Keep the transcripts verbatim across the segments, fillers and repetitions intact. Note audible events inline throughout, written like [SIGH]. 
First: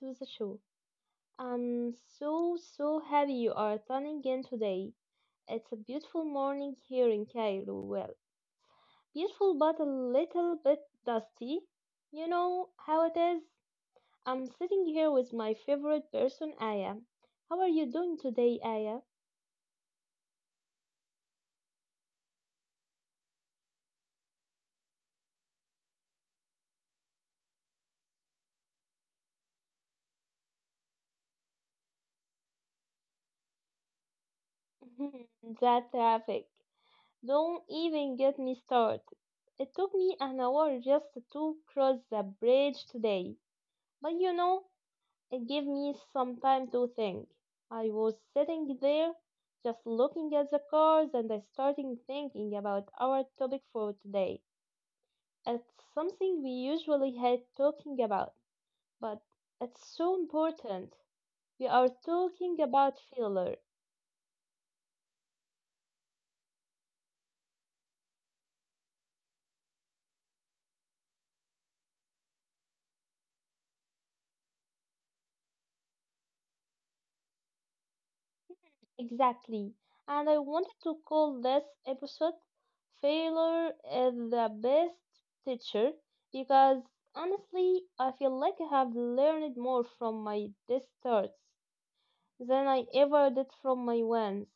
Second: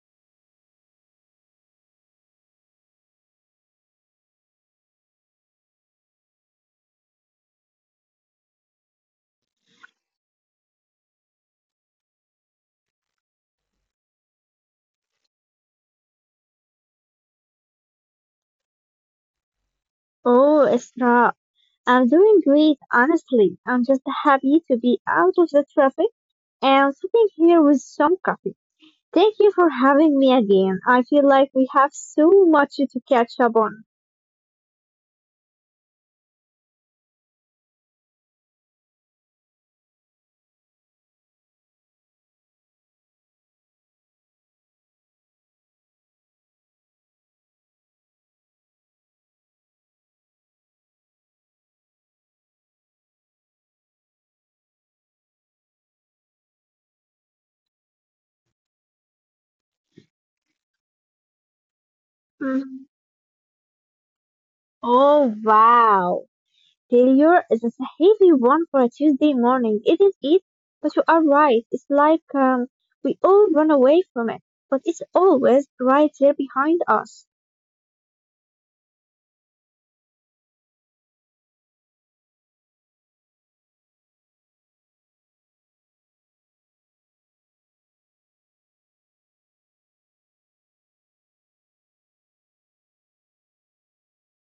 to the show. I'm so so happy you are tuning in today. It's a beautiful morning here in Cairo. Well, beautiful but a little bit dusty. You know how it is? I'm sitting here with my favorite person, Aya. How are you doing today, Aya? Oh, it's not. I'm doing great, honestly. I'm just happy to be out of the traffic and sitting here with some coffee. Thank you for having me again. I feel like we have so much to catch up on. [LAUGHS] That traffic. Don't even get me started. It took me an hour just to cross the bridge today. But you know, it gave me some time to think. I was sitting there, just looking at the cars, and I started thinking about our topic for today. It's something we usually hate talking about, but it's so important. We are talking Mhm. about failure. Oh, wow. Failure is a heavy one for a Tuesday morning, isn't it? But you are right. It's like um, we all run away from it, but it's always right there behind us. Exactly. And I wanted to call this episode Failure is the Best Teacher because honestly, I feel like I have learned more from my distards than I ever did from my wins.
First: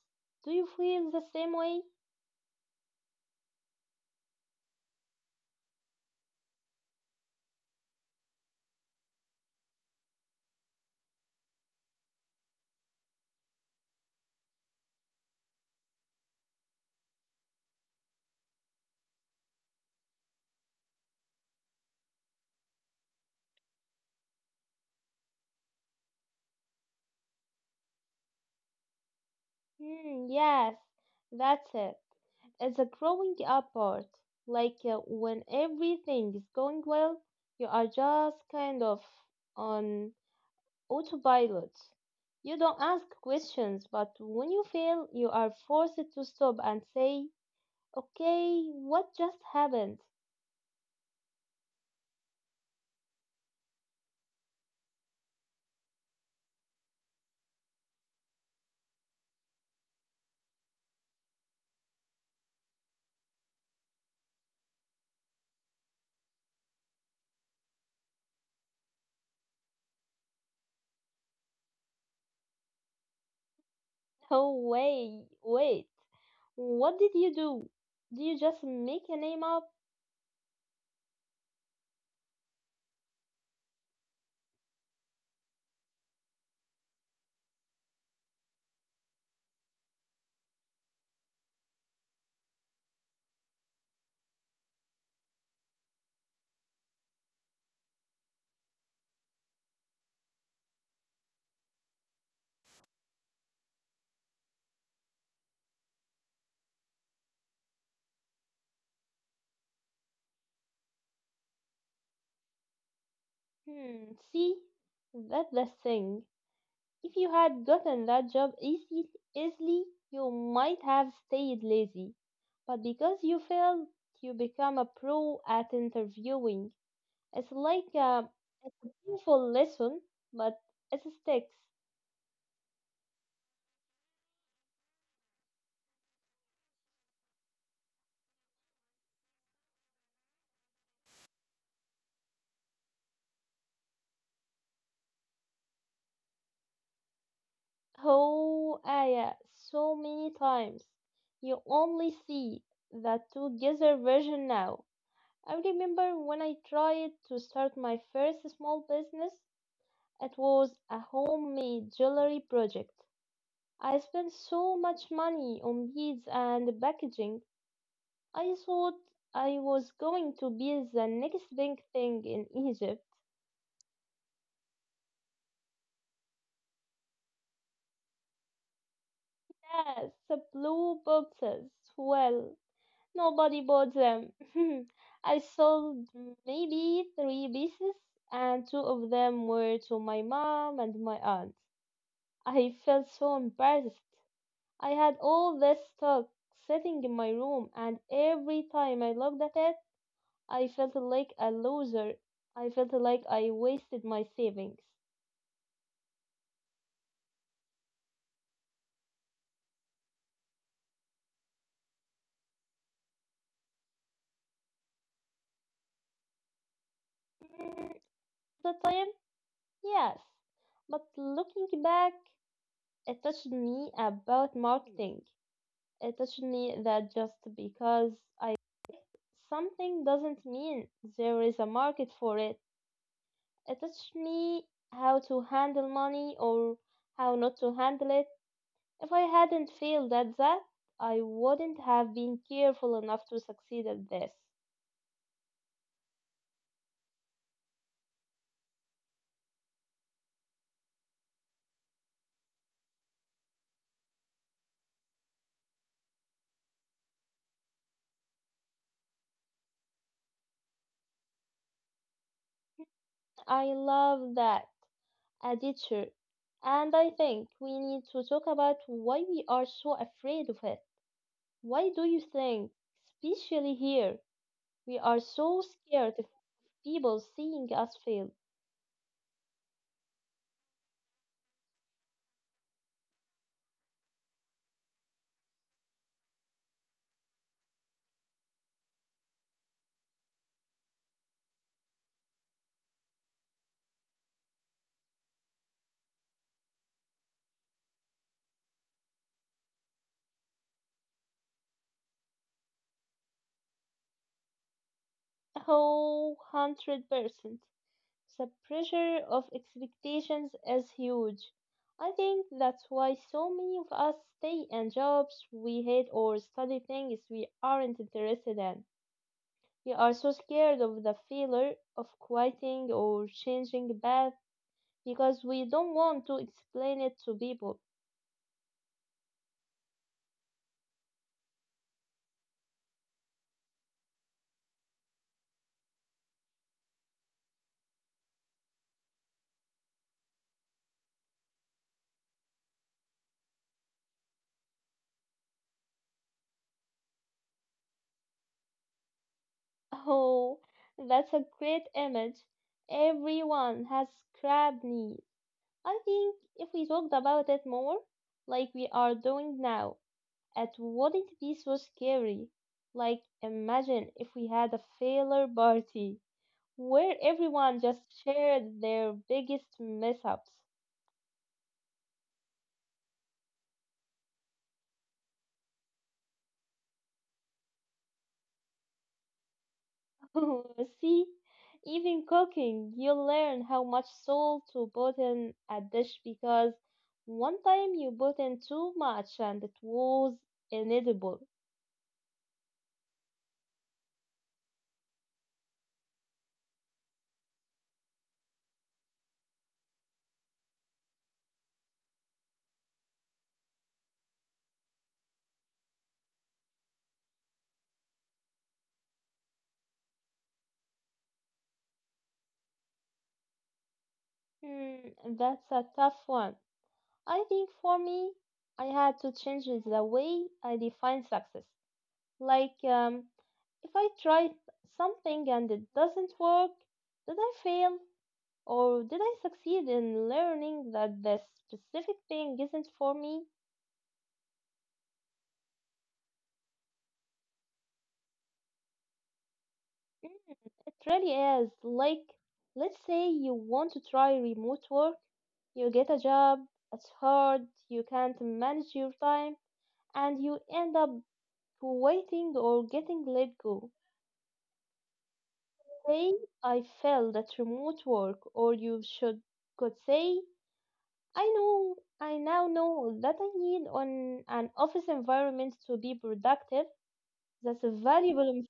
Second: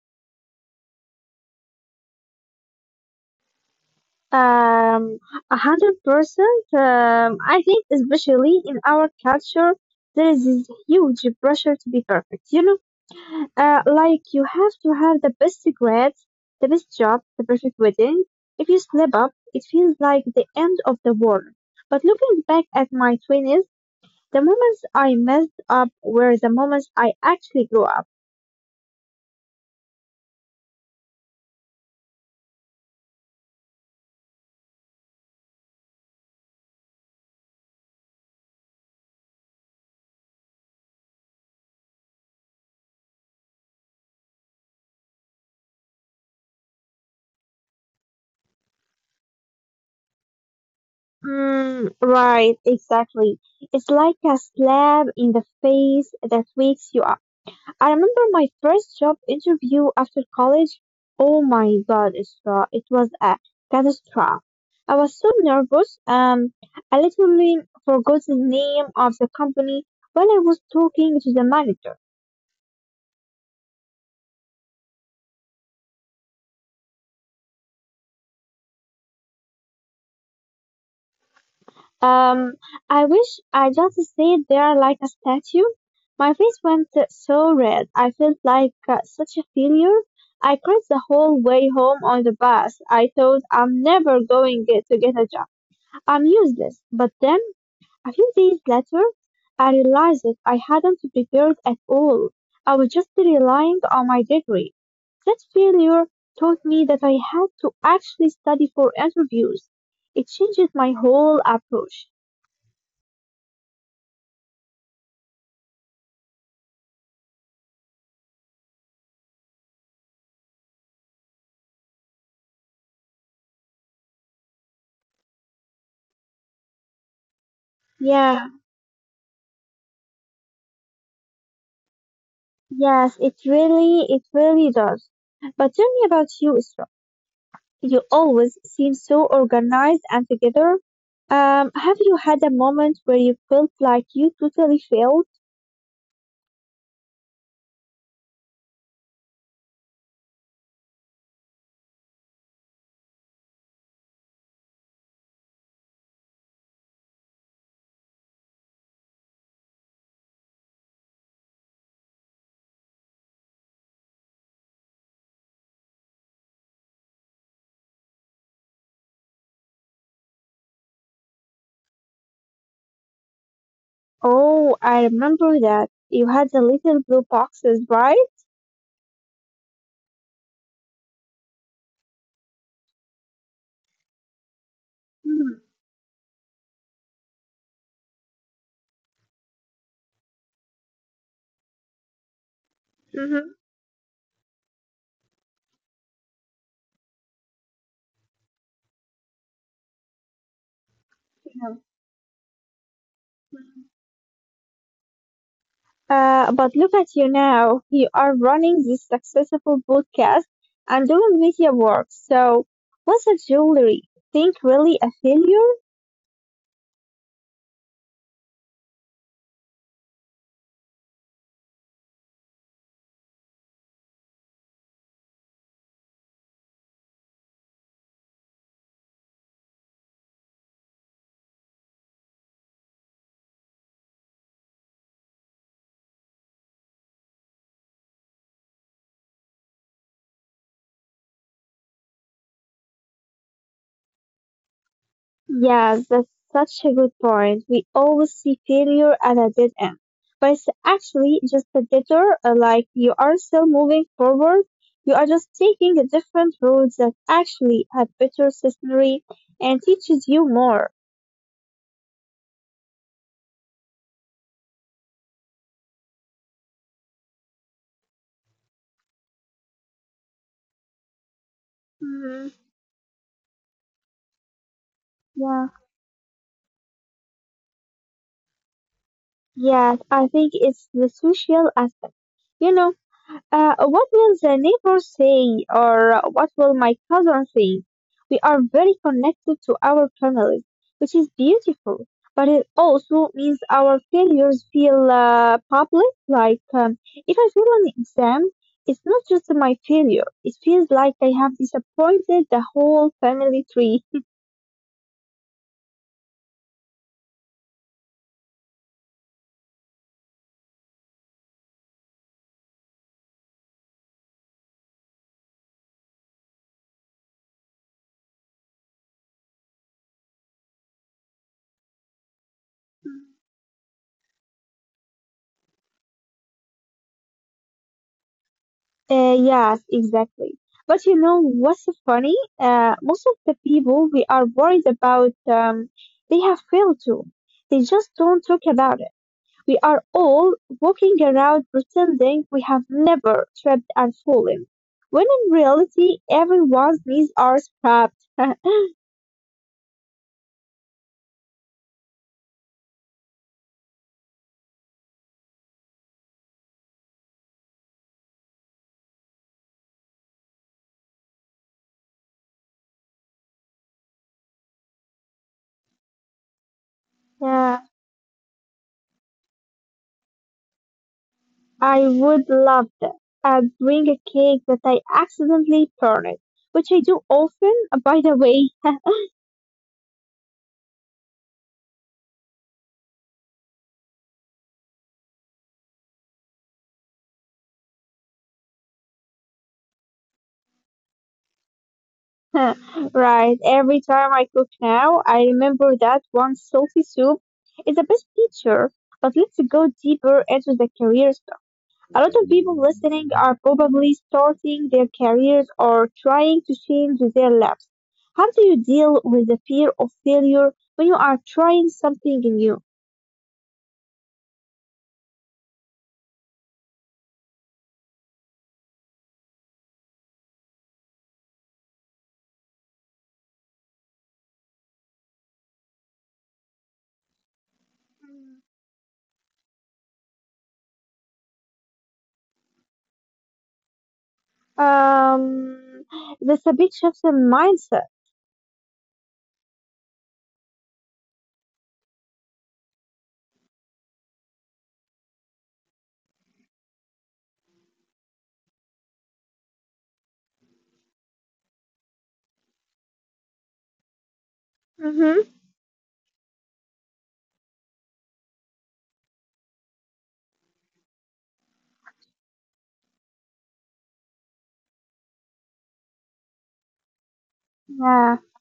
Do you feel the same way? Um, a hundred percent. Um, I think, especially in our culture, there is this huge pressure to be perfect. You know, uh, like you have to have the best grades, the best job, the perfect wedding. If you slip up, it feels like the end of the world. But looking back at my twenties, the moments I messed up were the moments I actually grew up. Hmm, yes, that's it. It's a growing up part. Like uh, when everything is going well, you are just kind of on autopilot. You don't ask questions, but when you fail, you are forced to stop and say, okay, what just happened? [LAUGHS] Mm, right, exactly. It's like a slap in the face that wakes you up. I remember my first job interview after college. Oh my God, Isra, it was a catastrophe. I was so nervous. Um, I literally forgot the name of the company while I was talking to the manager. Oh, wait, wait. What did you do? Did you just make a name up? Um, I wish I just stayed there like a statue. My face went so red. I felt like uh, such a failure. I cried the whole way home on the bus. I thought I'm never going get- to get a job. I'm useless. But then a few days later, I realized that I hadn't prepared at all. I was just relying on my degree. That failure taught me that I had to actually study for interviews. It changed my whole approach. Hmm, see, that's the thing. If you had gotten that job easy, easily, you might have stayed lazy. But because you failed, you become a pro at interviewing. It's like a, Yeah, it's a painful lesson, but it sticks. yes, it really, it really does. But tell me about you, Isra. You always seem so organized and together. Um, have you had a moment where you felt like you totally failed? Oh, Aya, so many times. You only see that together version now. I remember when I tried to start my first small business. It was a homemade jewelry project. I spent so much money on beads and packaging. I thought I was going to be the next big thing in Egypt. Oh, I remember that. You had the little blue boxes, right? Yes, the blue boxes. Well, nobody bought them. [LAUGHS] I Mm-hmm. sold maybe three pieces, and two of them were to my mom and my aunt. I felt so embarrassed. I had all this stuff sitting in my room, and every time I looked at it, I felt like a Yeah. loser. I felt like I wasted my savings. Uh, but look at you now. You are running this successful podcast and doing media work. So, was the jewelry think really a failure? Mm, at the time, yes. But looking back, it touched me about marketing. It touched me that just because I something doesn't mean there is a market for it. It touched me how to handle money or how not to handle it. If I hadn't failed at that, I wouldn't have been careful enough to succeed at this. Yeah, that's such a good point. We always see failure as a dead end, but it's actually just a detour. uh, Like you are still moving forward, you are just taking a different road that actually had better scenery and teaches you more. I love that attitude. And I think we need to talk about why we are so afraid of it. Why do you Hmm. think, especially here, we are so Yeah. scared of people seeing us fail? Yeah, I think it's the social aspect. You know. Uh, what will the neighbors say, or what will my cousin think? We are very connected to our families, which is beautiful, but it also means our failures feel uh, public. Like, um, if I fail an exam, it's not just my failure, it feels like I have disappointed the whole family tree. Oh, one hundred percent. The pressure of expectations is huge. I think that's why so many of us stay in jobs we hate or study things we aren't interested in. We are so scared of the failure, of quitting or changing path because we don't want to explain it to people. Uh, yes, exactly. But you know what's so funny? Uh, most of the people we are worried about, um, they have failed to. They just don't talk about it. We are all walking around pretending we have never tripped and fallen, when in reality, everyone's knees are scrapped. [LAUGHS] [LAUGHS] Oh, that's a great image. Everyone has crab knees. I think if we talked about it more, like we are doing now, it wouldn't be so scary. Like, imagine if we had a failure party where everyone Yeah, just shared their biggest mess ups. I would love that. And bring a cake that I accidentally burned, which I do often, by the way. [LAUGHS] [LAUGHS] See, even cooking, you learn how much salt to put in a dish because one time you put in too much and it was inedible. [LAUGHS] Right. Every time I cook now, I remember that one salty soup is the best teacher. But let's go deeper into the career stuff. A lot of people listening are probably starting their careers or trying to change their lives. How do you deal with the fear of failure when you are trying something new? Hmm, that's a tough one. I think for me, I had to change the way I define success. Like, um, if I try something and it doesn't work, did I fail? Or did I succeed in learning that the specific thing isn't for me? Um, that's a big shift in mindset. Mm, it really is. Like, let's say you want to try remote work, you get a job, it's hard, you can't manage your time, and you end up quitting or getting let go. Mm-hmm. Say, I failed at remote work, or you should could say I know, I now know that I need on an office environment to be productive. That's a valuable. Inf-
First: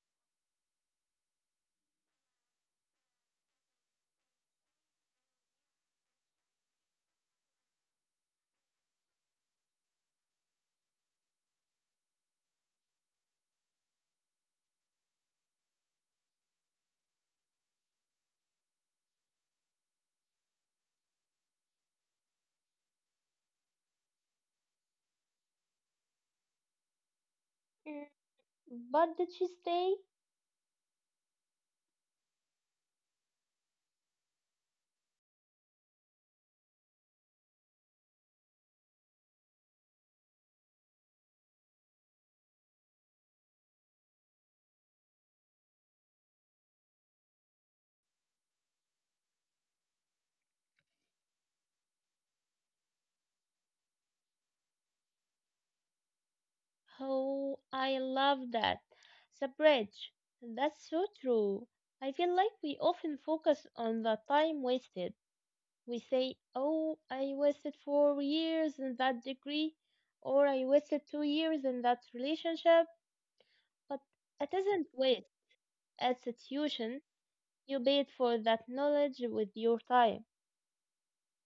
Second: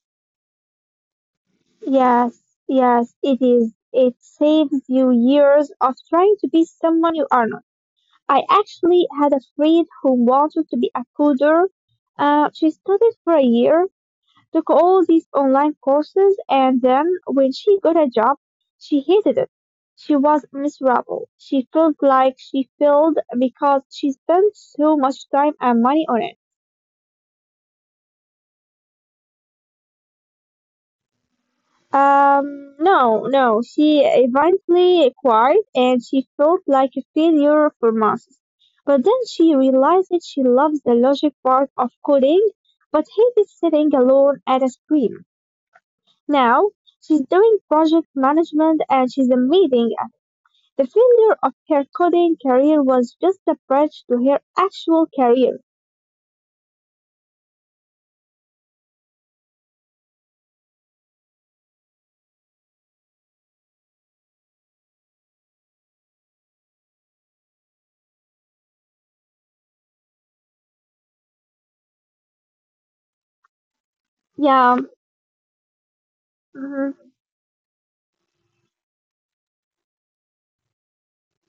Yes, yes, it is. It saves you years of trying to be someone you are not. I actually had a friend who wanted to be a coder. Uh, she studied for a year, took all these online courses, and then when she got a job, she hated it. She was miserable. She felt like she failed because she spent so much time and money on it. Mm, but did she stay? Um, no, no. She eventually quit and she felt like a failure for months. But then she realized that she loves the logic part of coding, but hated sitting alone at a screen. Now, she's doing project management and she's amazing. The failure of her coding career was just a bridge to her actual career. Oh, I love that. The bridge. That's so true. I feel like we often focus on the time wasted. We say, oh, I wasted four years in that degree, or I wasted two years in that relationship. But it Yeah. isn't waste, it's a tuition. Mhm. You paid for that knowledge with your time.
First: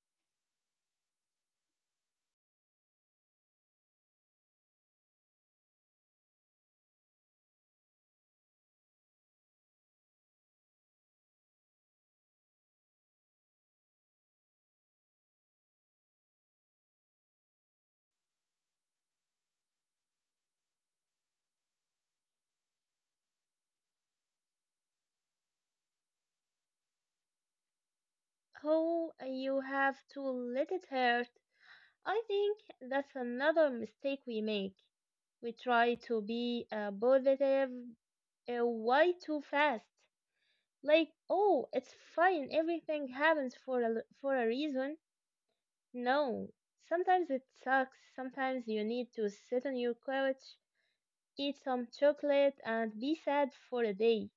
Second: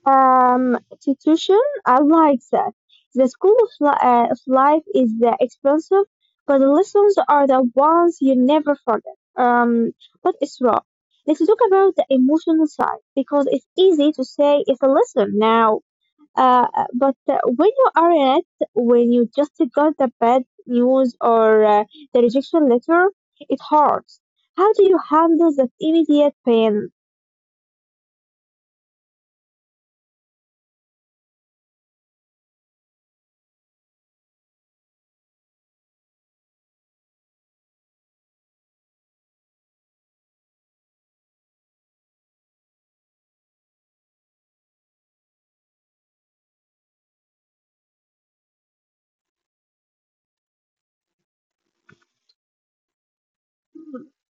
Um, tuition, I like that. The school of, li- uh, of life is uh, expensive, but the lessons are the ones you never forget. Um, what is wrong? Let's talk about the emotional side because it's easy to say it's a lesson now, uh, uh, but uh, when you are in it, when you just got the bad news or uh, the rejection letter, it hurts. How do you handle that immediate pain? Oh, you have to let it hurt. I think that's another mistake we make. We try to be uh, positive uh, way too fast. Like, oh, it's fine. Everything happens for a, for a reason. No. Sometimes it sucks. Sometimes you need to sit on your couch, eat some chocolate, and be sad for a day.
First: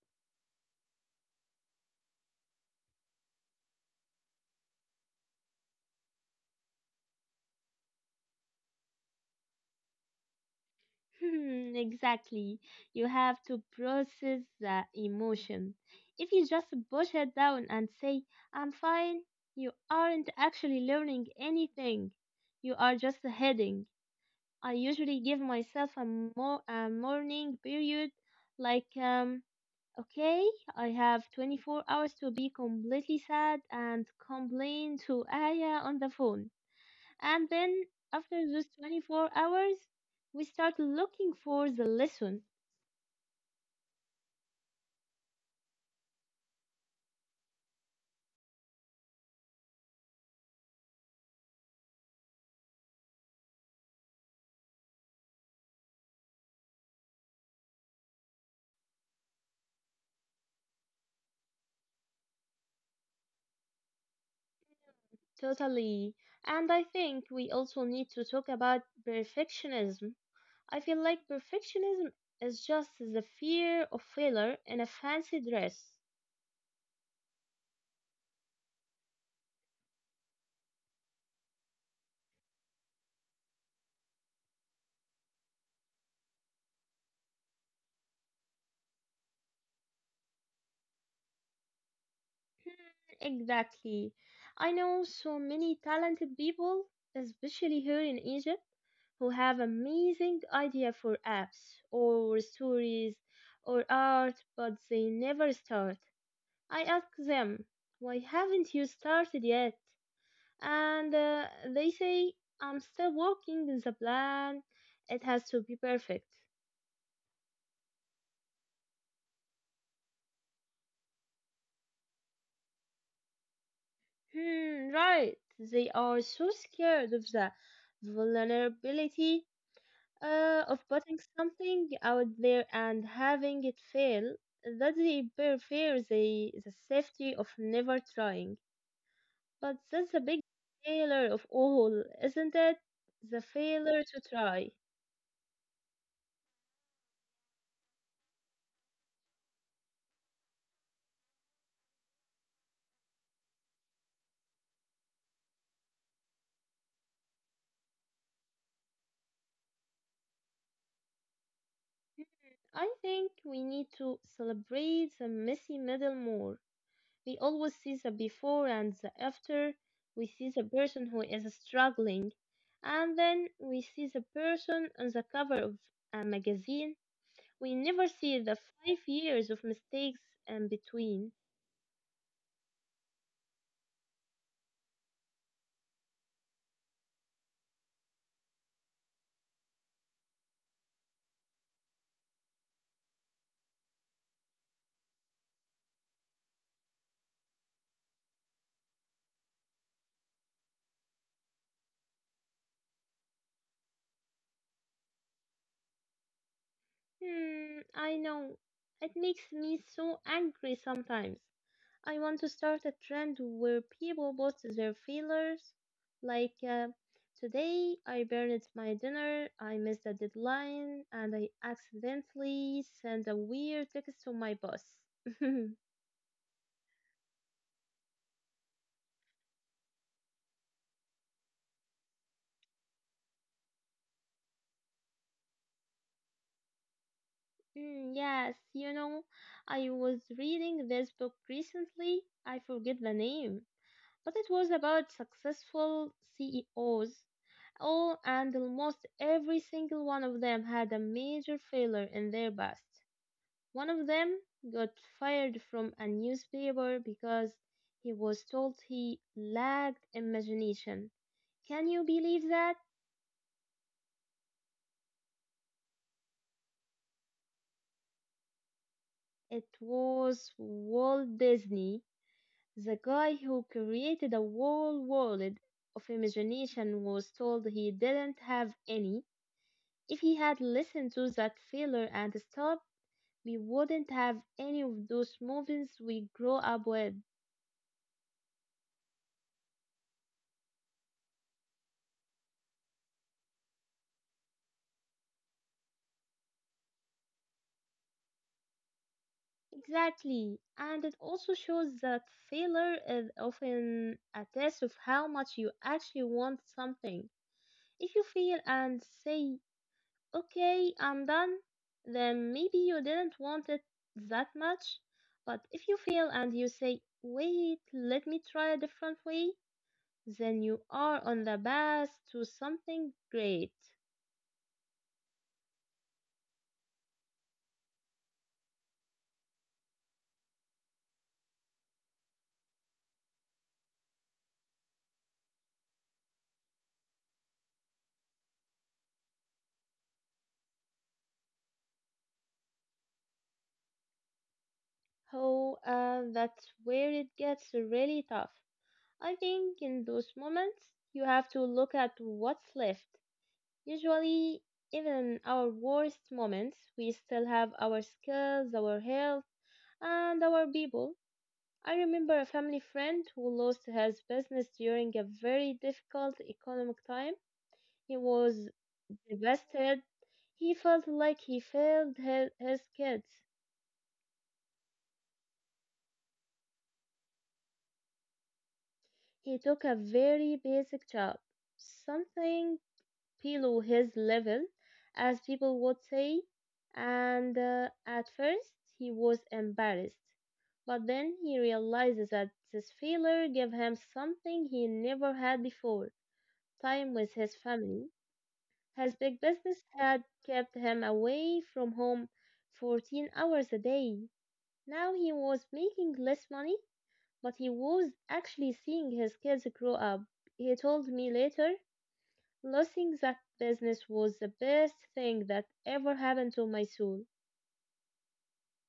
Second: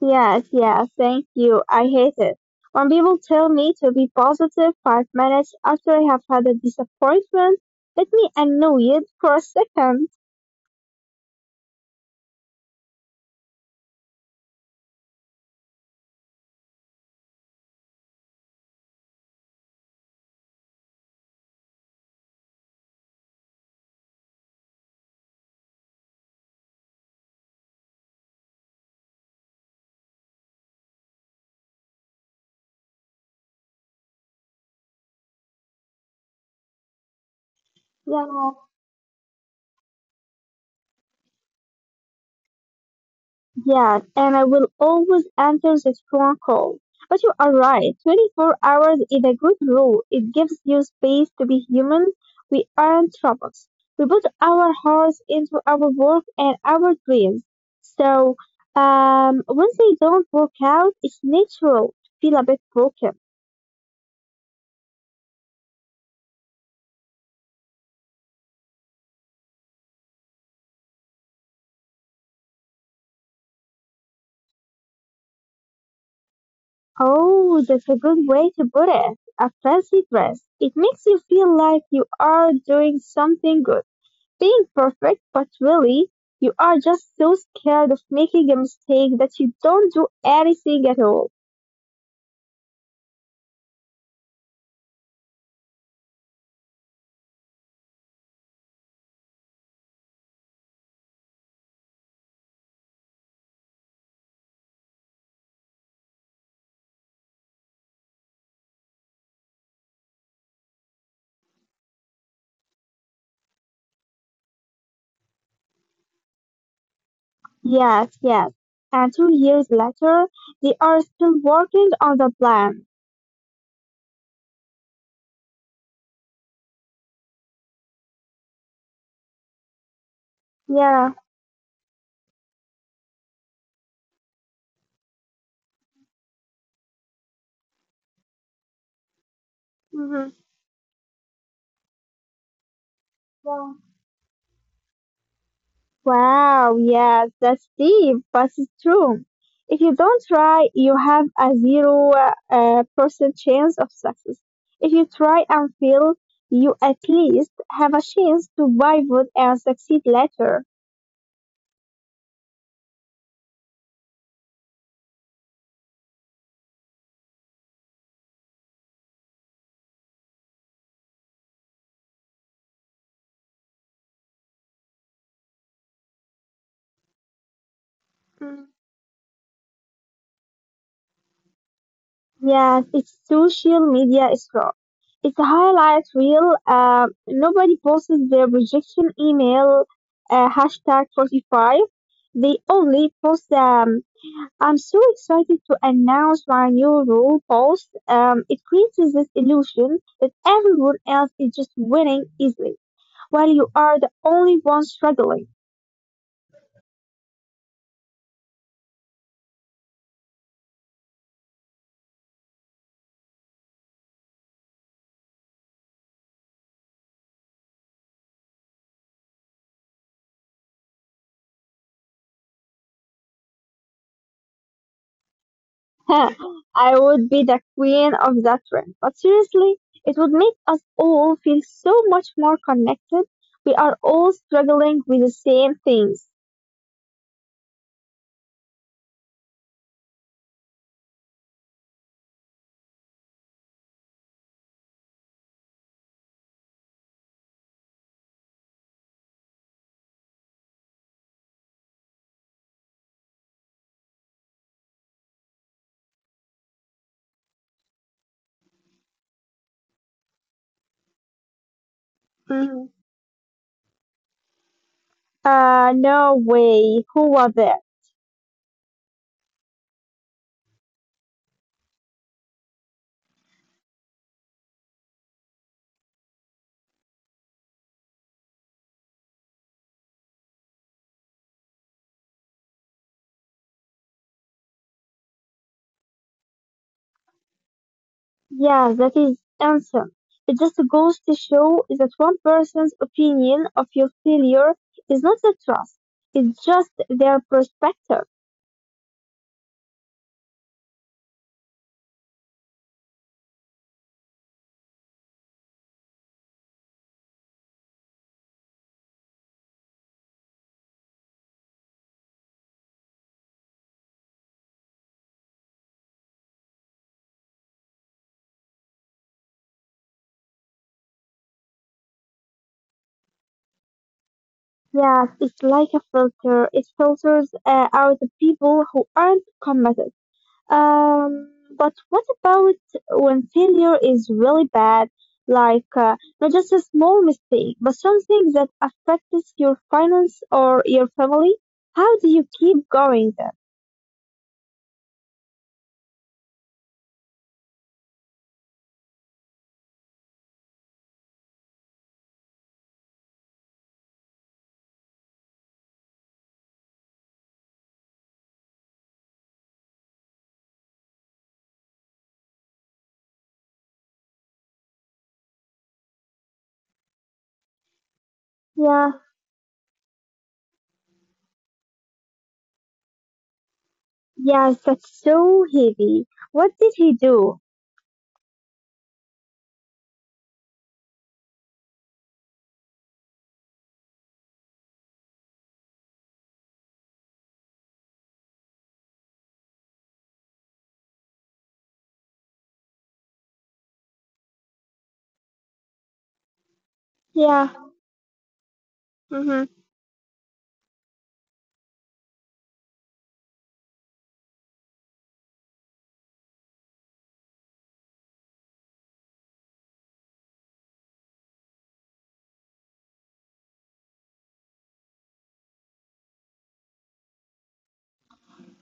Yes, yes, thank you. I hate it. When people tell me to be positive five minutes after I have had a disappointment, let me annoy it for a second. Hmm, exactly. You have to process the emotion. If you just push it down and say, I'm fine, you aren't actually learning anything. You are just heading. I usually give myself a, mo- a morning period like, um, okay, I have twenty-four hours to be completely sad and complain to Aya on the phone. And then after Yeah. those twenty-four hours, we start looking for the lesson. Yeah, and I will always answer the phone call. But you are right. twenty-four hours is a good rule. It gives you space to be human. We aren't robots. We put our hearts into our work and our dreams. So, um, when they don't work out, it's natural to feel a bit broken. Totally. And I think we also need to talk about perfectionism. I feel like perfectionism is just the fear of failure in a fancy dress. Oh, that's a good way to put it. A fancy dress. It makes you feel like you are doing something good. Being perfect, but really, you are just so scared of making a mistake that you don't do anything at all. Exactly. I know so many talented people, especially here in Egypt, who have amazing idea for apps or stories or art, but they never start. I ask them, why haven't you started yet? And uh, they say, I'm still working on the plan. It has to be perfect. Yes, yes. And two years later, they are still working on the plan. Hmm, right. They are so scared of the vulnerability uh, of Yeah. putting something out there and having it fail that they prefer the, the safety of never trying. But that's the Hmm. big failure of all, isn't it? The Yeah. failure to try. Wow, yes, that's deep, but it's true. If you don't try, you have a zero uh, uh, percent chance of success. If you try and fail, you at least have a chance to pivot and succeed later. I think we need to celebrate the messy middle more. We always see the before and the after. We see the person who is struggling, and then we see the person on the cover of a magazine. We never see the five years of mistakes in between. Yes, it's social media is raw. It's a highlight reel. Uh, nobody posts their rejection email uh, hashtag forty-five. They only post um, I'm so excited to announce my new rule post. Um, it creates this illusion that everyone else is just winning easily while you are the only one struggling. Hmm, I know. It makes me so angry sometimes. I want to start a trend where people post their failures. Like, uh, today I burned my dinner, I missed a deadline, and I accidentally sent a weird text to my boss. [LAUGHS] [LAUGHS] I would be the queen of that ring. But seriously, it would make us all feel so much more connected. We are all struggling with the same things. Mm, yes, you know, I was reading this book recently. I forget the name, but it was about successful C E Os. All and almost every single one of them had a major failure in their past. One of them got fired from a newspaper because he was told he lacked imagination. Can you believe that? Mhm. Uh, no way. Who was there? It was Walt Disney, the guy who created a whole world of imagination, was told he didn't have any. If he had listened to that failure and stopped, we wouldn't have any of those movies we grow up with. Yeah, that is insane. It just goes to show that one person's opinion of your failure is not the trust. It's just their perspective. Exactly. And it also shows that failure is often a test of how much you actually want something. If you fail and say, okay, I'm done, then maybe you didn't want it that much. But if you fail and you say, wait, let me try a different way, then you are on the path to something great. Yes, it's like a filter. It filters uh, out the people who aren't committed. Um, but what about when failure is really bad, like uh, not just a small mistake, but something that affects your finance or your family? How do you keep going then? Oh, uh, that's where it gets really tough. I think in those moments you have to look at what's left. Usually, even in our worst moments, we still have our skills, our health, and our people. I remember a family friend who lost his business during a very difficult economic time. He was Yeah, devastated. He felt like he failed his, his kids. yeah, that's so heavy. What did he do? He took a very basic job, something below his level, as people would say, and uh, at first he was embarrassed. But then he realizes that this failure gave him something he never had before, time with his Yeah. family. His big Mhm. business had kept him away from home fourteen hours a day. Now he was making less money, but he was actually seeing his kids grow up. He told me later losing that business was the best thing that ever happened to my soul.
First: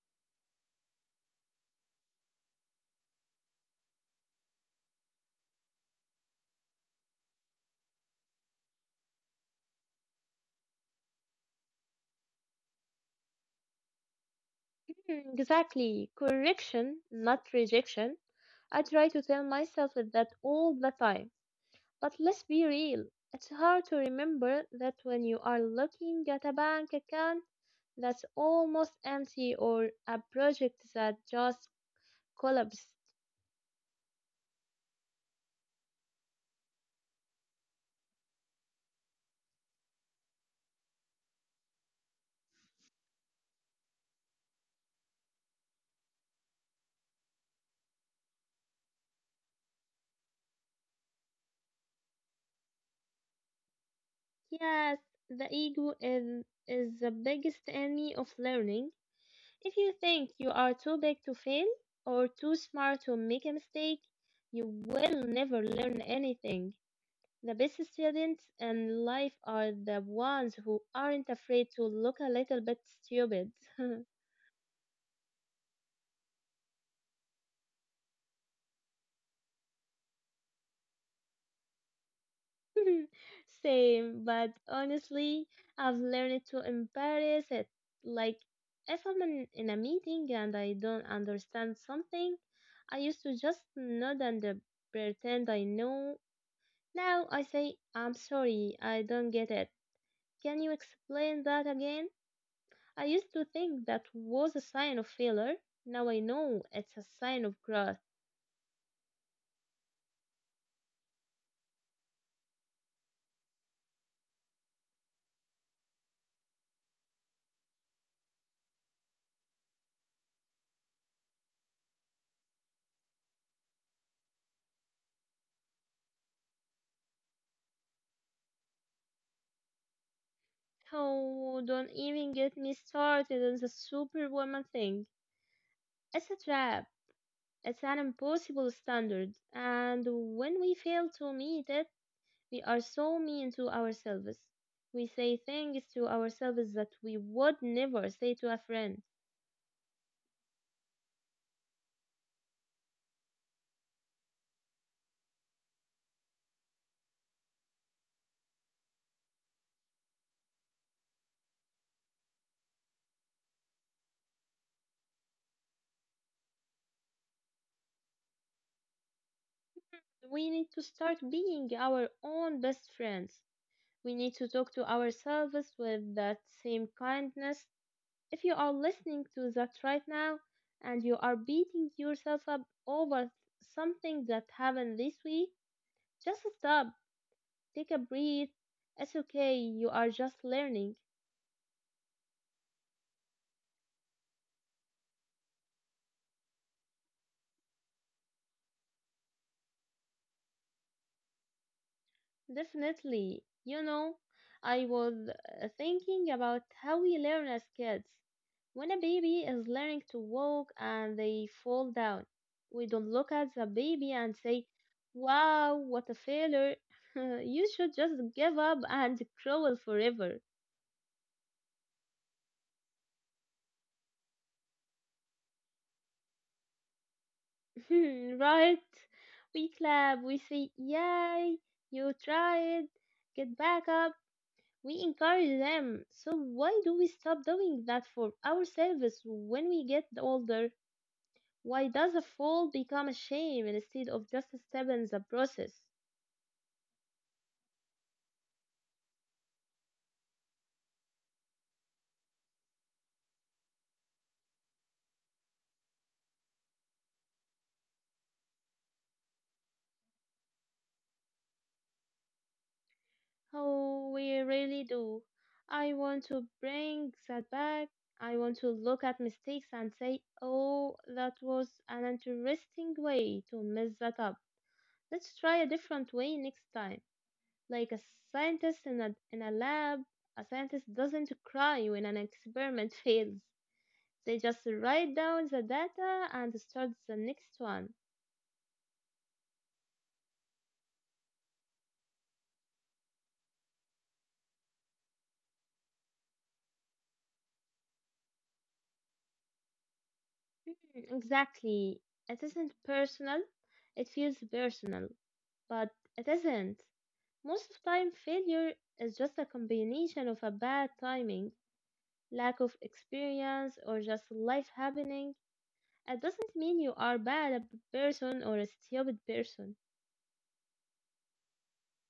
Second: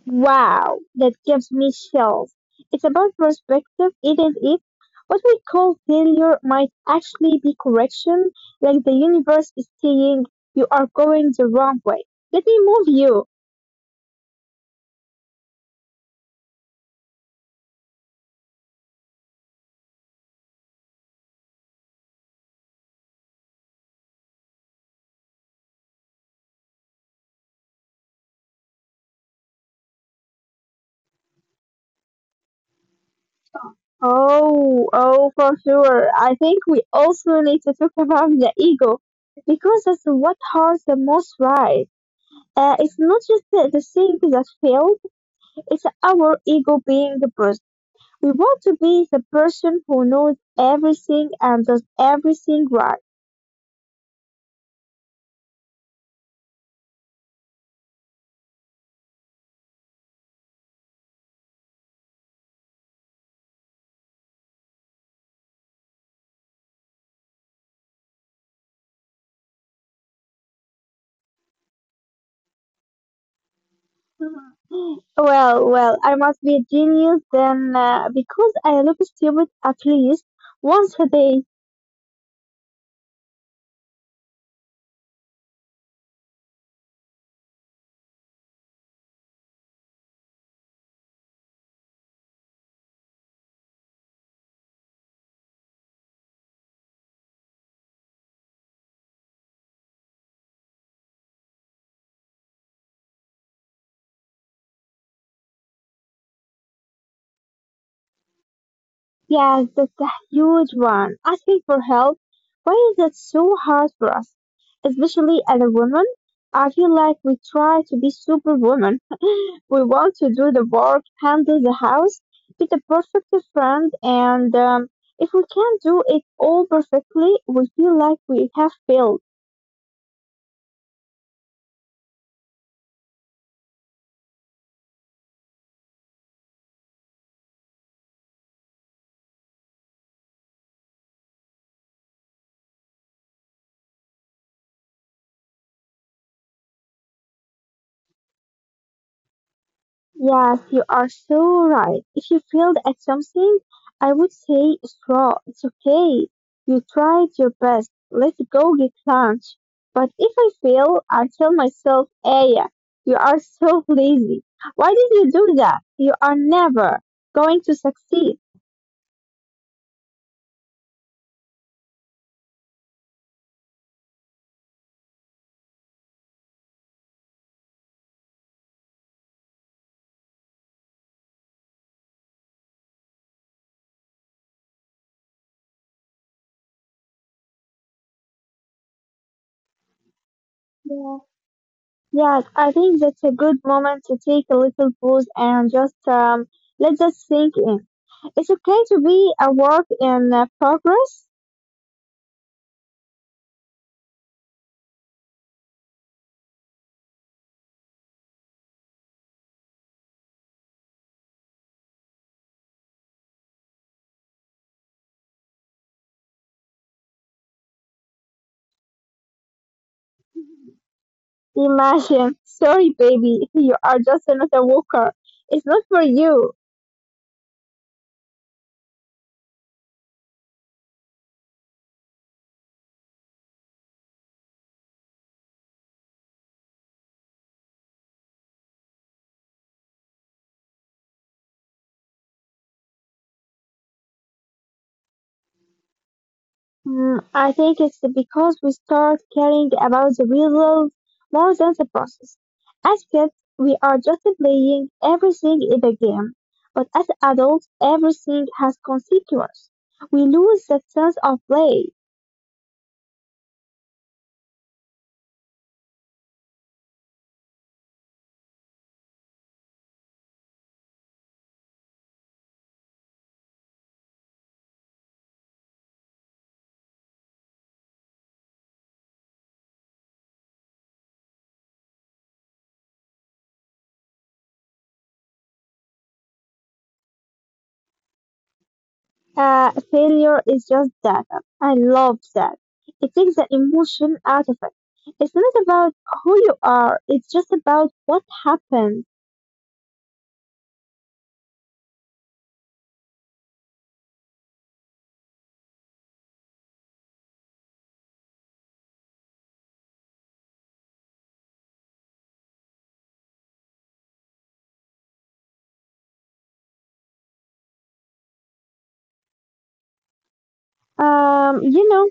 Wow, that gives me chills. It's about perspective, isn't it? What we call failure might actually be correction, like the universe is saying you are going the wrong way. Let me move you. Mm, exactly. Correction, not rejection. I try to tell myself that all the time. But let's be real. It's hard to remember that when you are looking at a bank account that's almost empty or a project that just collapsed. Oh, oh, for sure. I think we also need to talk about the ego, because that's what hurts the most, right? Uh, it's not just the, the thing that failed, it's our ego being bruised. We want to be the person who knows everything and does everything right. Yes, the ego is, is the biggest enemy of learning. If you think you are too big to fail or too smart to make a mistake, you will never learn anything. The best students in life are the ones who aren't afraid to look a little bit stupid. [LAUGHS] [LAUGHS] Well, well, I must be a genius then uh, because I look stupid at least once a day. Same, but honestly, I've learned to embarrass it. Like, if I'm in, in a meeting and I don't understand something, I used to just nod and uh, pretend I know. Now I say, I'm sorry, I don't get it. Can you explain that again? I used to think that was a sign of failure. Now I know it's a sign of growth. Yes, that's a huge one. Asking for help. Why is that so hard for us? Especially as a woman, I feel like we try to be superwoman. We want to do the work, handle the house, be the perfect friend, and um, if we can't do it all perfectly, we feel like we have failed. Oh, don't even get me started on the superwoman thing. It's a trap. It's an impossible standard. And when we fail to meet it, we are so mean to ourselves. We say things to ourselves that we would never say to a friend. Yes, you are so right. If you failed at something, I would say it's raw. It's okay. You tried your best. Let's go get lunch. But if I fail, I tell myself, Aya, you are so lazy. Why did you do that? You are never going to succeed. We need to start being our own best friends. We need to talk to ourselves with that same kindness. If you are listening to that right now and you are beating yourself up over something that happened this week, just stop, take a breath. It's okay, you are just learning. Yes, I think that's a good moment to take a little pause and just um, let that sink in. It's okay to be a work in uh, progress. Definitely. You know, I was uh, thinking about how we learn as kids. When a baby is learning to walk and they fall down, we don't look at the baby and say, wow, what a failure. [LAUGHS] You should just give up and crawl forever. Imagine, sorry, baby, [LAUGHS] you are just another walker. It's not for you. [LAUGHS] Right? We clap, we say, yay, you tried, get back up. We encourage them. So why do we stop doing that for ourselves when we get older? Why does a fall become a shame instead of just a step in the process? Mm, I think it's because we start caring about the result more than the process. As kids, we are just playing everything is a game. But as adults, everything has consequences. We lose that sense of play. Oh, we really do. I want to bring that back. I want to look at mistakes and say, oh, that was an interesting way to mess that up. Let's try a different way next time. Like a scientist in a, in a lab, a scientist doesn't cry when an experiment [LAUGHS] fails. They just write down the data and start the next one. Uh, failure is just data. I love that. It takes the emotion out of it. It's not about who you are. It's just about what happened. Mm, exactly. It isn't personal. It feels personal, but it isn't. Most of time, failure is just a combination of a bad timing, lack of experience, or just life happening. It doesn't mean you are bad a person or a stupid person. Um, you know,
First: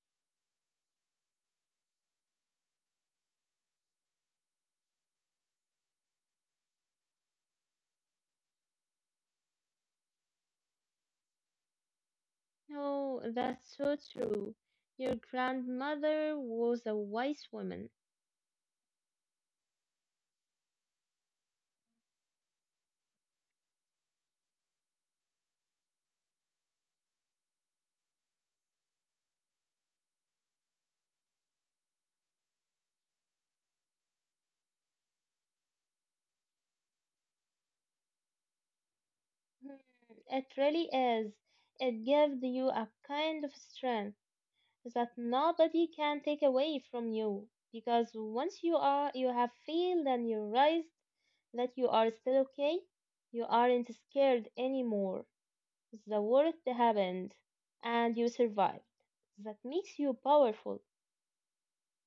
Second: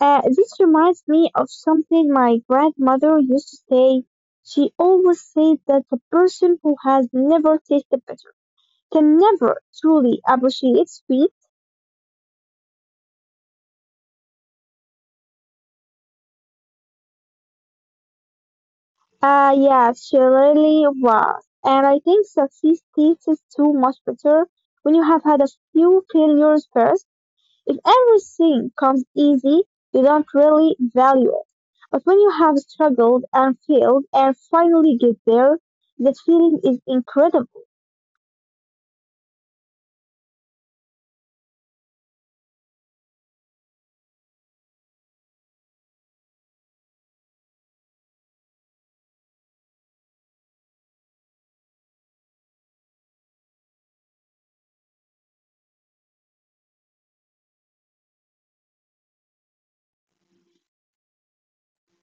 uh, this reminds me of something my grandmother used to say. She always said that the person who has never tasted bitter can never truly appreciate sweet. No, that's so true. Your grandmother was a wise woman. Uh, yeah, she really was. And I think success tastes too much better when you have had a few failures first. If everything comes easy, you don't really value it. But when you have struggled and failed and finally get there, that feeling is incredible. Hmm, it really is. It gives you a kind of strength that nobody can take away from you. Because once you are, you have feel and you realize that you are still okay, you aren't scared anymore. The worst happened, and you survived. That makes you powerful.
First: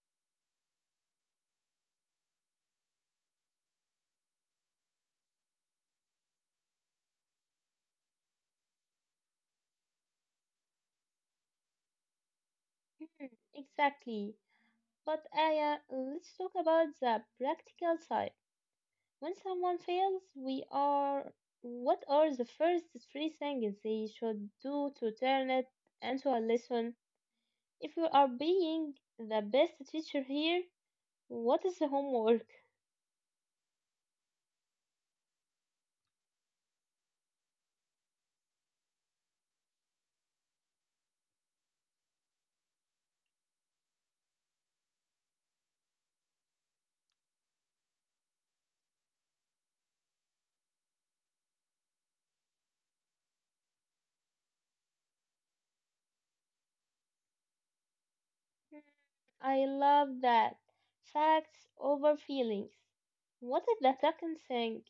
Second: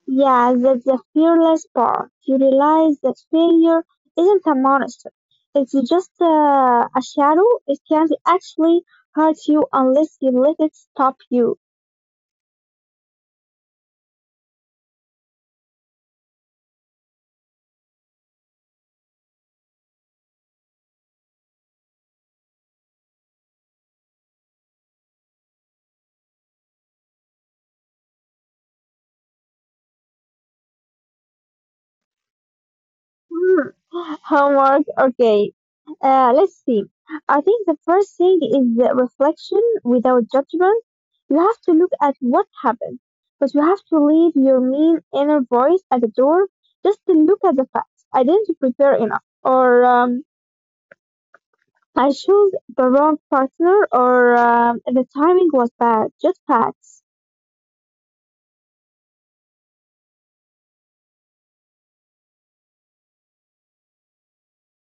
Yeah, that's the fearless part. You realize that failure isn't a monster. It's just uh, a shadow. It can't actually hurt you unless you let it stop you. Hmm, exactly. But Aya, let's talk about the practical side. When someone fails, we are, what are the first three things they should do to turn it into a lesson? If you are being the best teacher here, what is the homework? Hmm, homework, okay. Uh, let's see. I think the first thing is the reflection without judgment. You have to look at what happened, but you have to leave your mean inner voice at the door just to look at the facts. I didn't prepare enough, or um, I chose the wrong partner, or um, the timing was bad. Just facts. Hmm, I love that. Facts over feelings. What is the second thing?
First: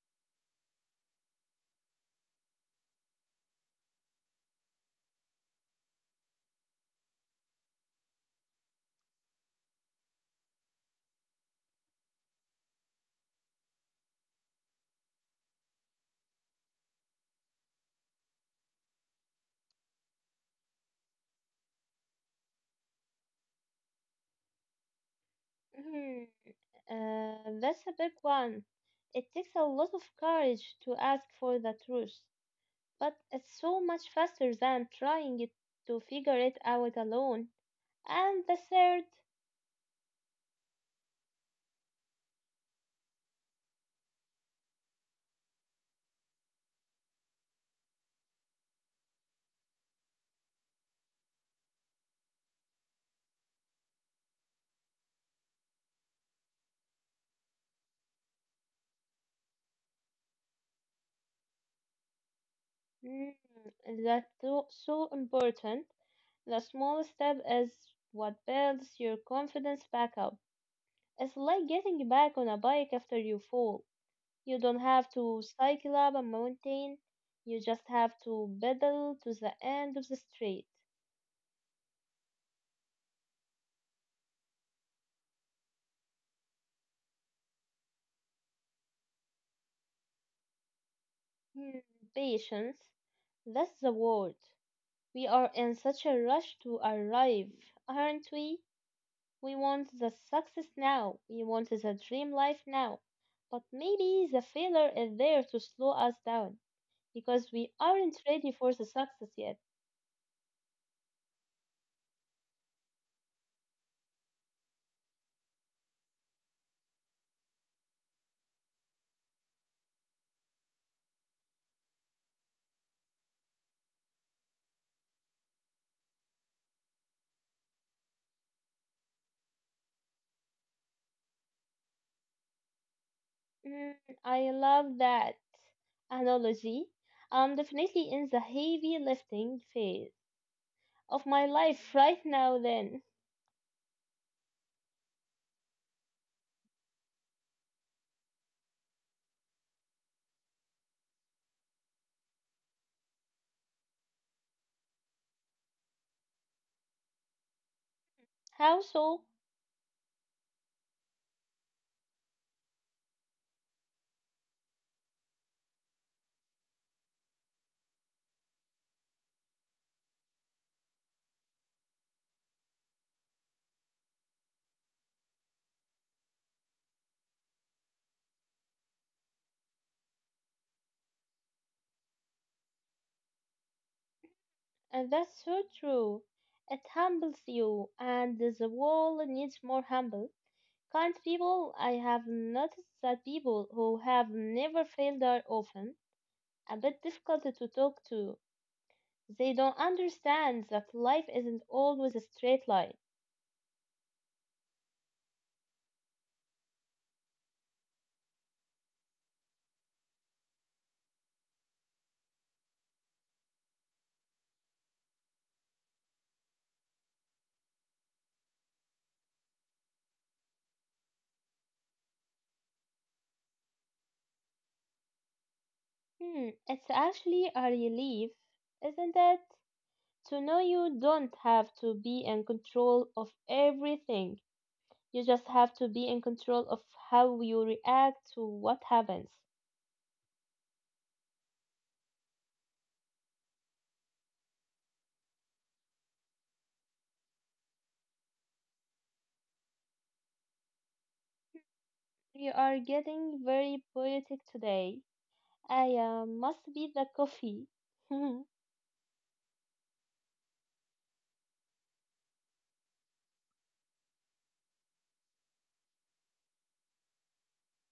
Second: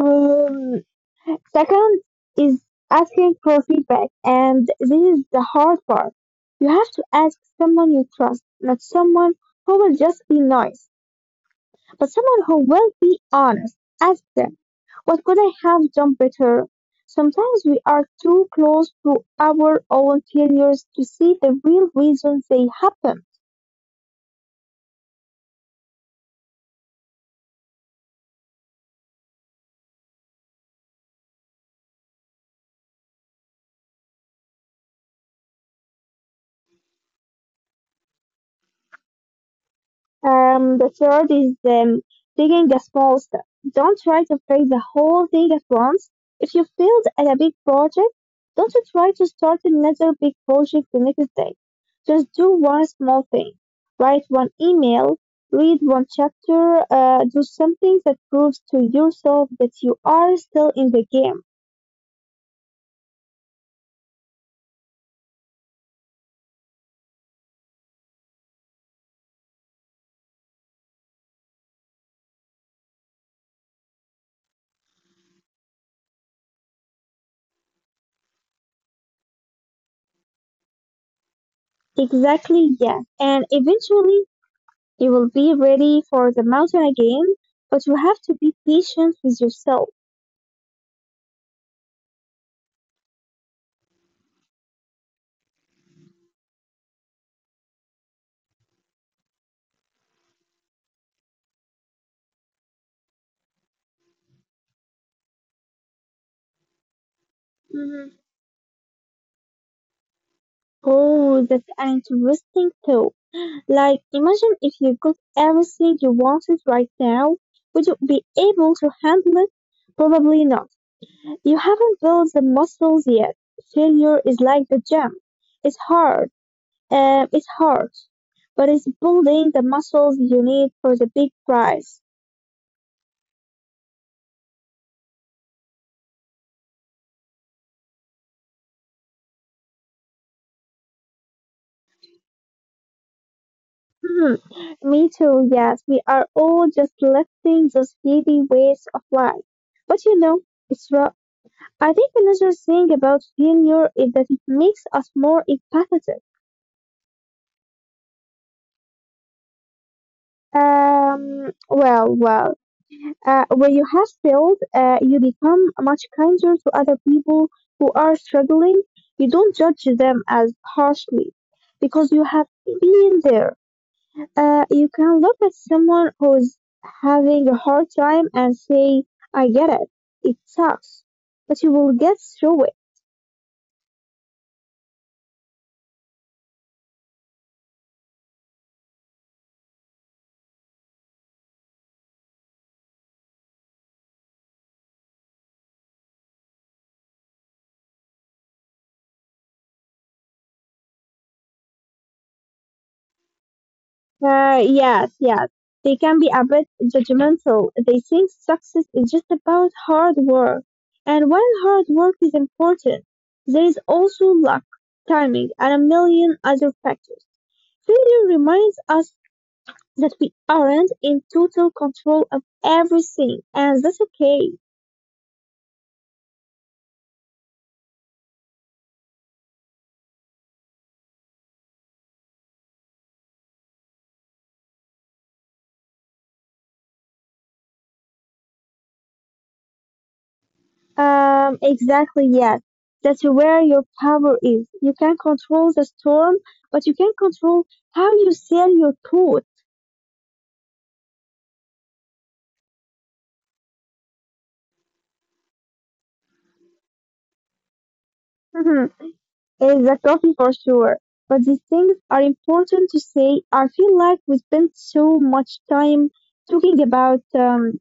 Um, Second is asking for feedback, and this is the hard part. You have to ask someone you trust, not someone who will just be nice, but someone who will be honest. Ask them, what could I have done better? Sometimes we are too close to our own failures to see the real reasons they happen. Hmm, uh, that's a big one. It takes a lot of courage to ask for the truth, but it's so much faster than trying it to figure it out alone. And the third, Um, the third is um, taking a small step. Don't try to fix the whole thing at once. If you failed at a big project, don't try to start another big project the next day. Just do one small thing. Write one email, read one chapter, uh, do something that proves to yourself that you are still in the game. mm, that's so, so important. The small step is what builds your confidence back up. It's like getting back on a bike after you fall. You don't have to cycle up a mountain, you just have to pedal to the end of the street. Exactly, yes. And eventually, you will be ready for the mountain again, but you have to be patient with yourself. Hmm, patience, that's the word. We are in such a rush to arrive, aren't we? We want the success now, we want the dream life now. But maybe the failure is there to slow us down because we aren't Mhm. ready for the success yet. Oh, that's an interesting thought. Like, imagine if you got everything you wanted right now. Would you be able to handle it? Probably not. You haven't built the muscles yet. Failure is like the gym. It's hard. Uh, it's hard. But it's building the muscles you need for the big prize. Mm, I love that analogy. I'm definitely in the heavy lifting phase of my life right now, then. Hmm. Me too, yes. We are all just lifting those heavy weights of life. But you know, it's raw. I think another thing about failure is that it makes us more empathetic. How so? Um, well, well, uh, when you have failed, uh, you become much kinder to other people who are struggling. You don't judge them as harshly because you have been there. Uh, you can look at someone who's having a hard time and say, I get it, it sucks, but you will get through it. And that's so true. It humbles you, and the world needs more humble kind people. I have noticed that people who have never failed are often a bit difficult to talk to. They don't understand that life isn't always a straight line. Uh, yes, yes. They can be a bit judgmental. They think success is just about hard work. And while hard work is important, there is also luck, timing, and a million other factors. Failure reminds us that we aren't in total control of everything, and that's okay. Hmm, it's actually a relief, isn't it? To know you don't have to be in control of everything. You just have to be in control of how you react to what happens. Um, exactly, yes. That's where your power is. You can control the storm, but you can control how you sail your boat. We are getting very poetic today. I uh, must be the coffee. [LAUGHS] [LAUGHS] Is the coffee for sure. But these things are important to say. I feel like we spend so much time talking about um,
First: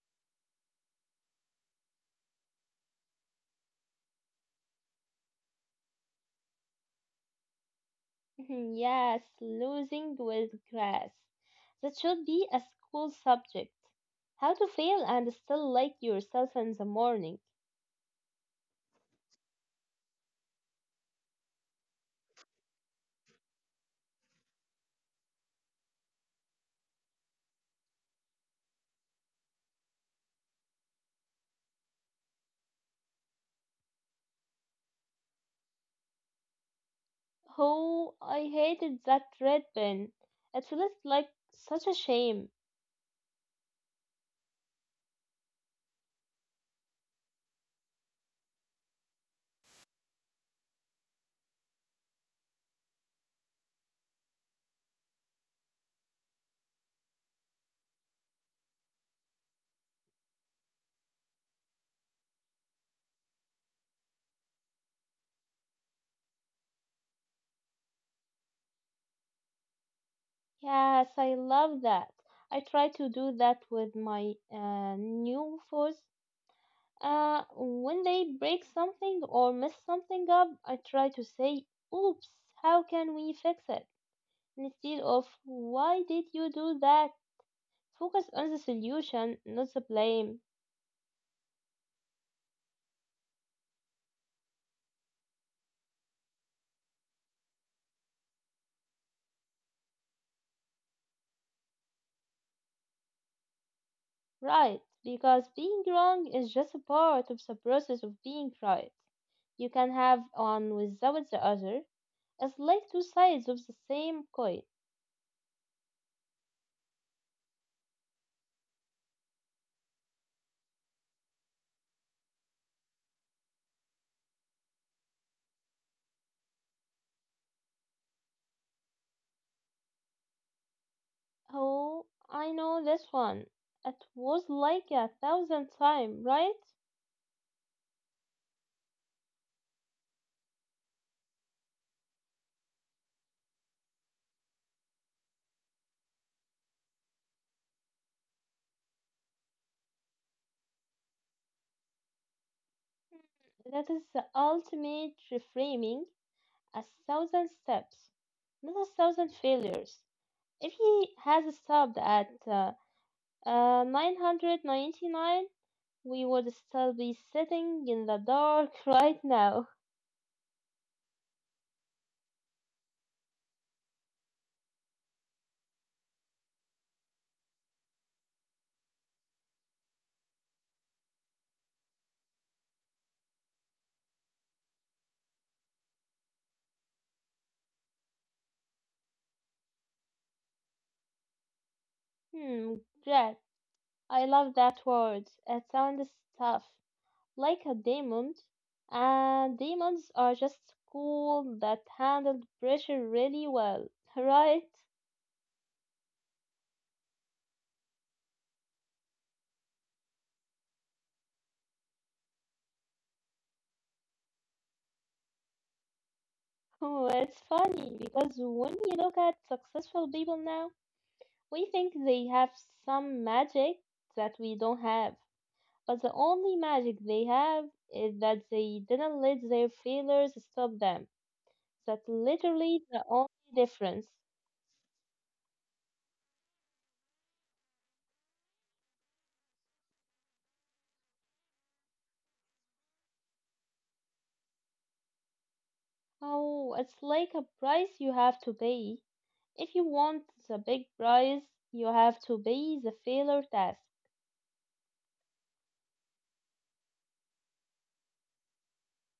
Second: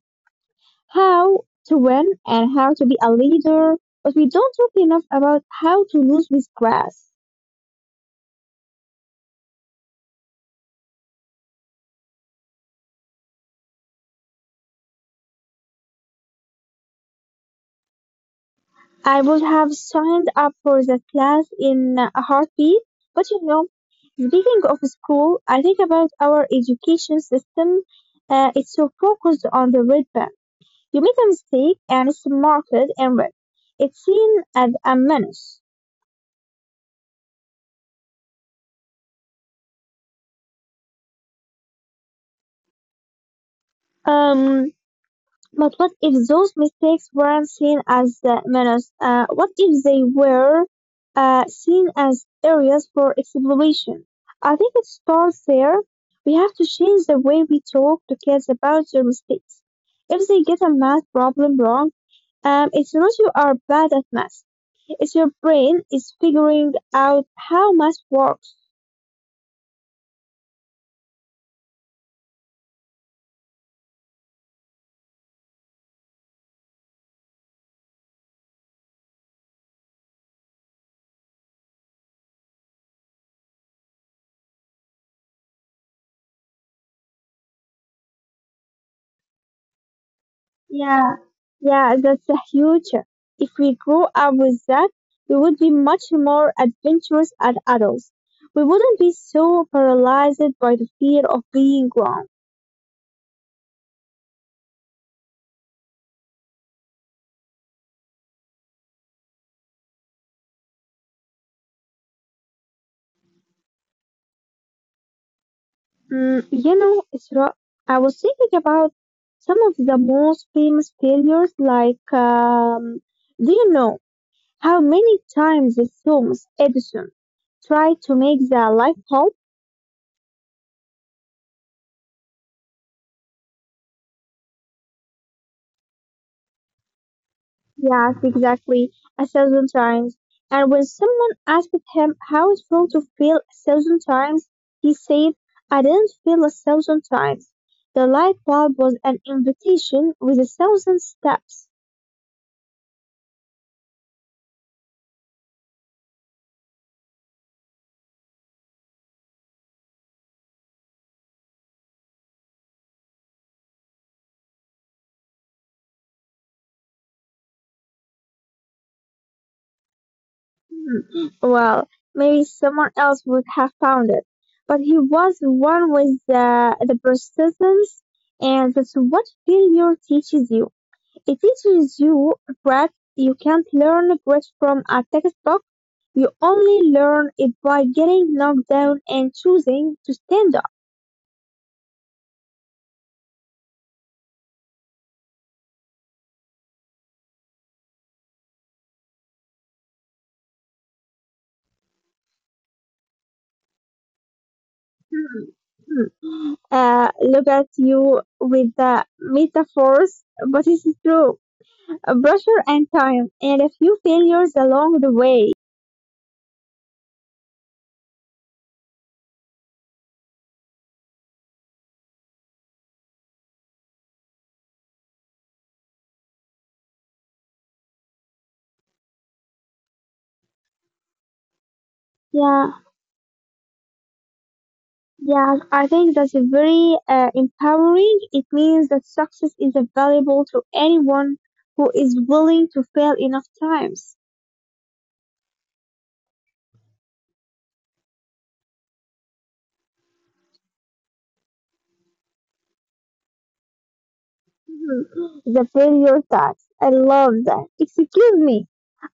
how to win and how to be a leader, but we don't talk enough about how to lose with grass. [LAUGHS] Mhm, yes, losing with grace. That should be a school subject. How to fail and still like yourself in the morning. I would have signed up for that class in a heartbeat, but you know, speaking of school, I think about our education system. Uh, it's so focused on the red band. You make a mistake and it's marked in red. It's seen as a menace. Oh, I hated that red pen. It felt like such a shame. Um, but what if those mistakes weren't seen as a menace? Uh, what if they were uh, seen as areas for exploration? I think it starts there. We have to change the way we talk to kids about their mistakes. If they get a math problem wrong, um, it's not you are bad at math. It's your brain is figuring out how math works. Yes, I love that. I try to do that with my uh, new foes. Uh, when they break something or mess something up, I try to say, "Oops, how can we fix it?" Instead of why did you do that? Focus on the solution, not the blame. Yeah, yeah, that's the future. If we grow up with that, we would be much more adventurous as adults. We wouldn't be so paralyzed by the fear of being wrong. Right, because being wrong is just a part of the process of being right. You can have one without the other. It's like two sides of the same coin. Mm, you know, Isra, I was thinking about some of the most famous failures, like, um, do you know how many times the Thomas Edison tried to make the light bulb? Oh, I know this one. It was like a thousand times, right? Yes, exactly. A thousand times. And when someone asked him how it felt to feel a thousand times, he said, I didn't feel a thousand times. The light bulb was an invitation with a thousand steps. That is the ultimate reframing. A thousand steps, not a thousand failures. If he has stopped at uh, Uh, nine ninety-nine, we would still be sitting in the dark [LAUGHS] right now. Hmm, well, maybe someone else would have found it. But he was the one with the, the persistence, and that's what failure teaches you. It teaches you that you can't learn great from a textbook. You only learn it by getting knocked down and choosing to stand up. Hmm, Jack, I love that word. It sounds tough, like a demon. And demons are just cool that handled pressure really well, [LAUGHS] right? Hmm. Uh, look at you with the metaphors, but it's true. Uh, Pressure and time, and a few failures along the way. [LAUGHS] It's funny because when you look at successful people now, we think they have some magic that we don't have. But the only magic they have is that they didn't let their failures stop them. That's Yeah, literally the only difference. yeah, I think that's a very uh, empowering. It means that success is available to anyone who is willing to fail enough times. Oh, it's like a price you have to pay. If you want the big prize, you have to pay the failure test. Mhm. The failure tax. I love that. Excuse me.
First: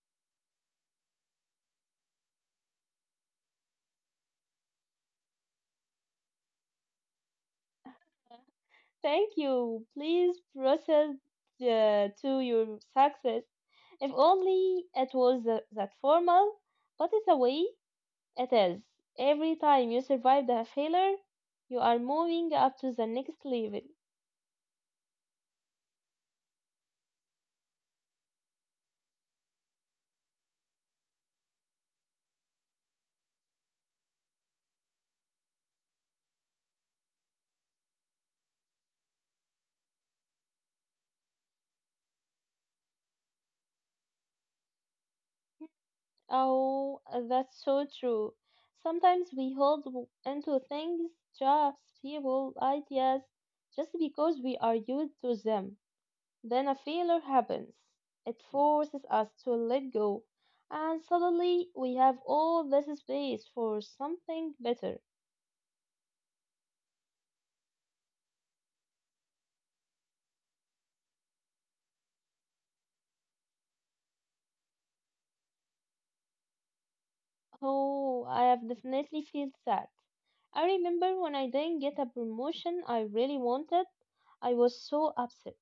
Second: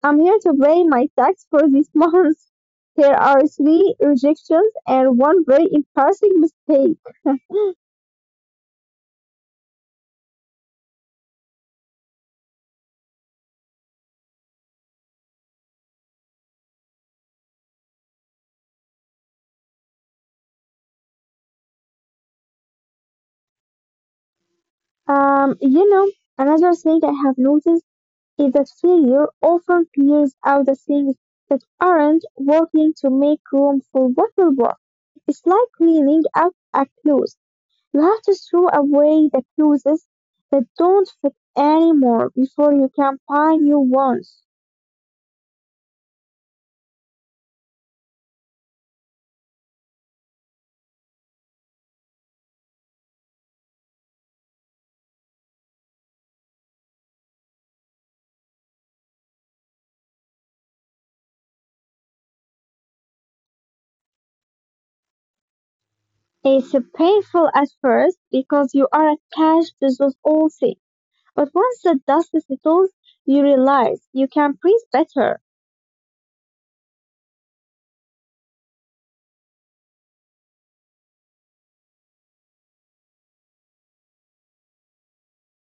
I'm here to pay my tax for this month. [LAUGHS] Here are three rejections and one very embarrassing mistake. Thank you. Please process uh, to your success. If only it was tha- that formal, but it's a way. It is. Every time you survive the failure, you are moving up to the next level. Um, you know, another thing I have noticed is that failure often clears out the things that aren't working to make room for what will work. It's like cleaning out a closet. You have to throw away the closets that don't fit anymore before you can buy new ones. Oh, that's so true. Sometimes we hold w- onto things, jobs, people, ideas, just because we are used to them. Then a failure happens. It forces us to let go. And suddenly we have all this space for something better. It's painful at first because you are attached to those old things. But once the dust settles, you realize you can breathe better. Oh, I have definitely felt that. I remember when I didn't get a promotion I really wanted, I was so upset.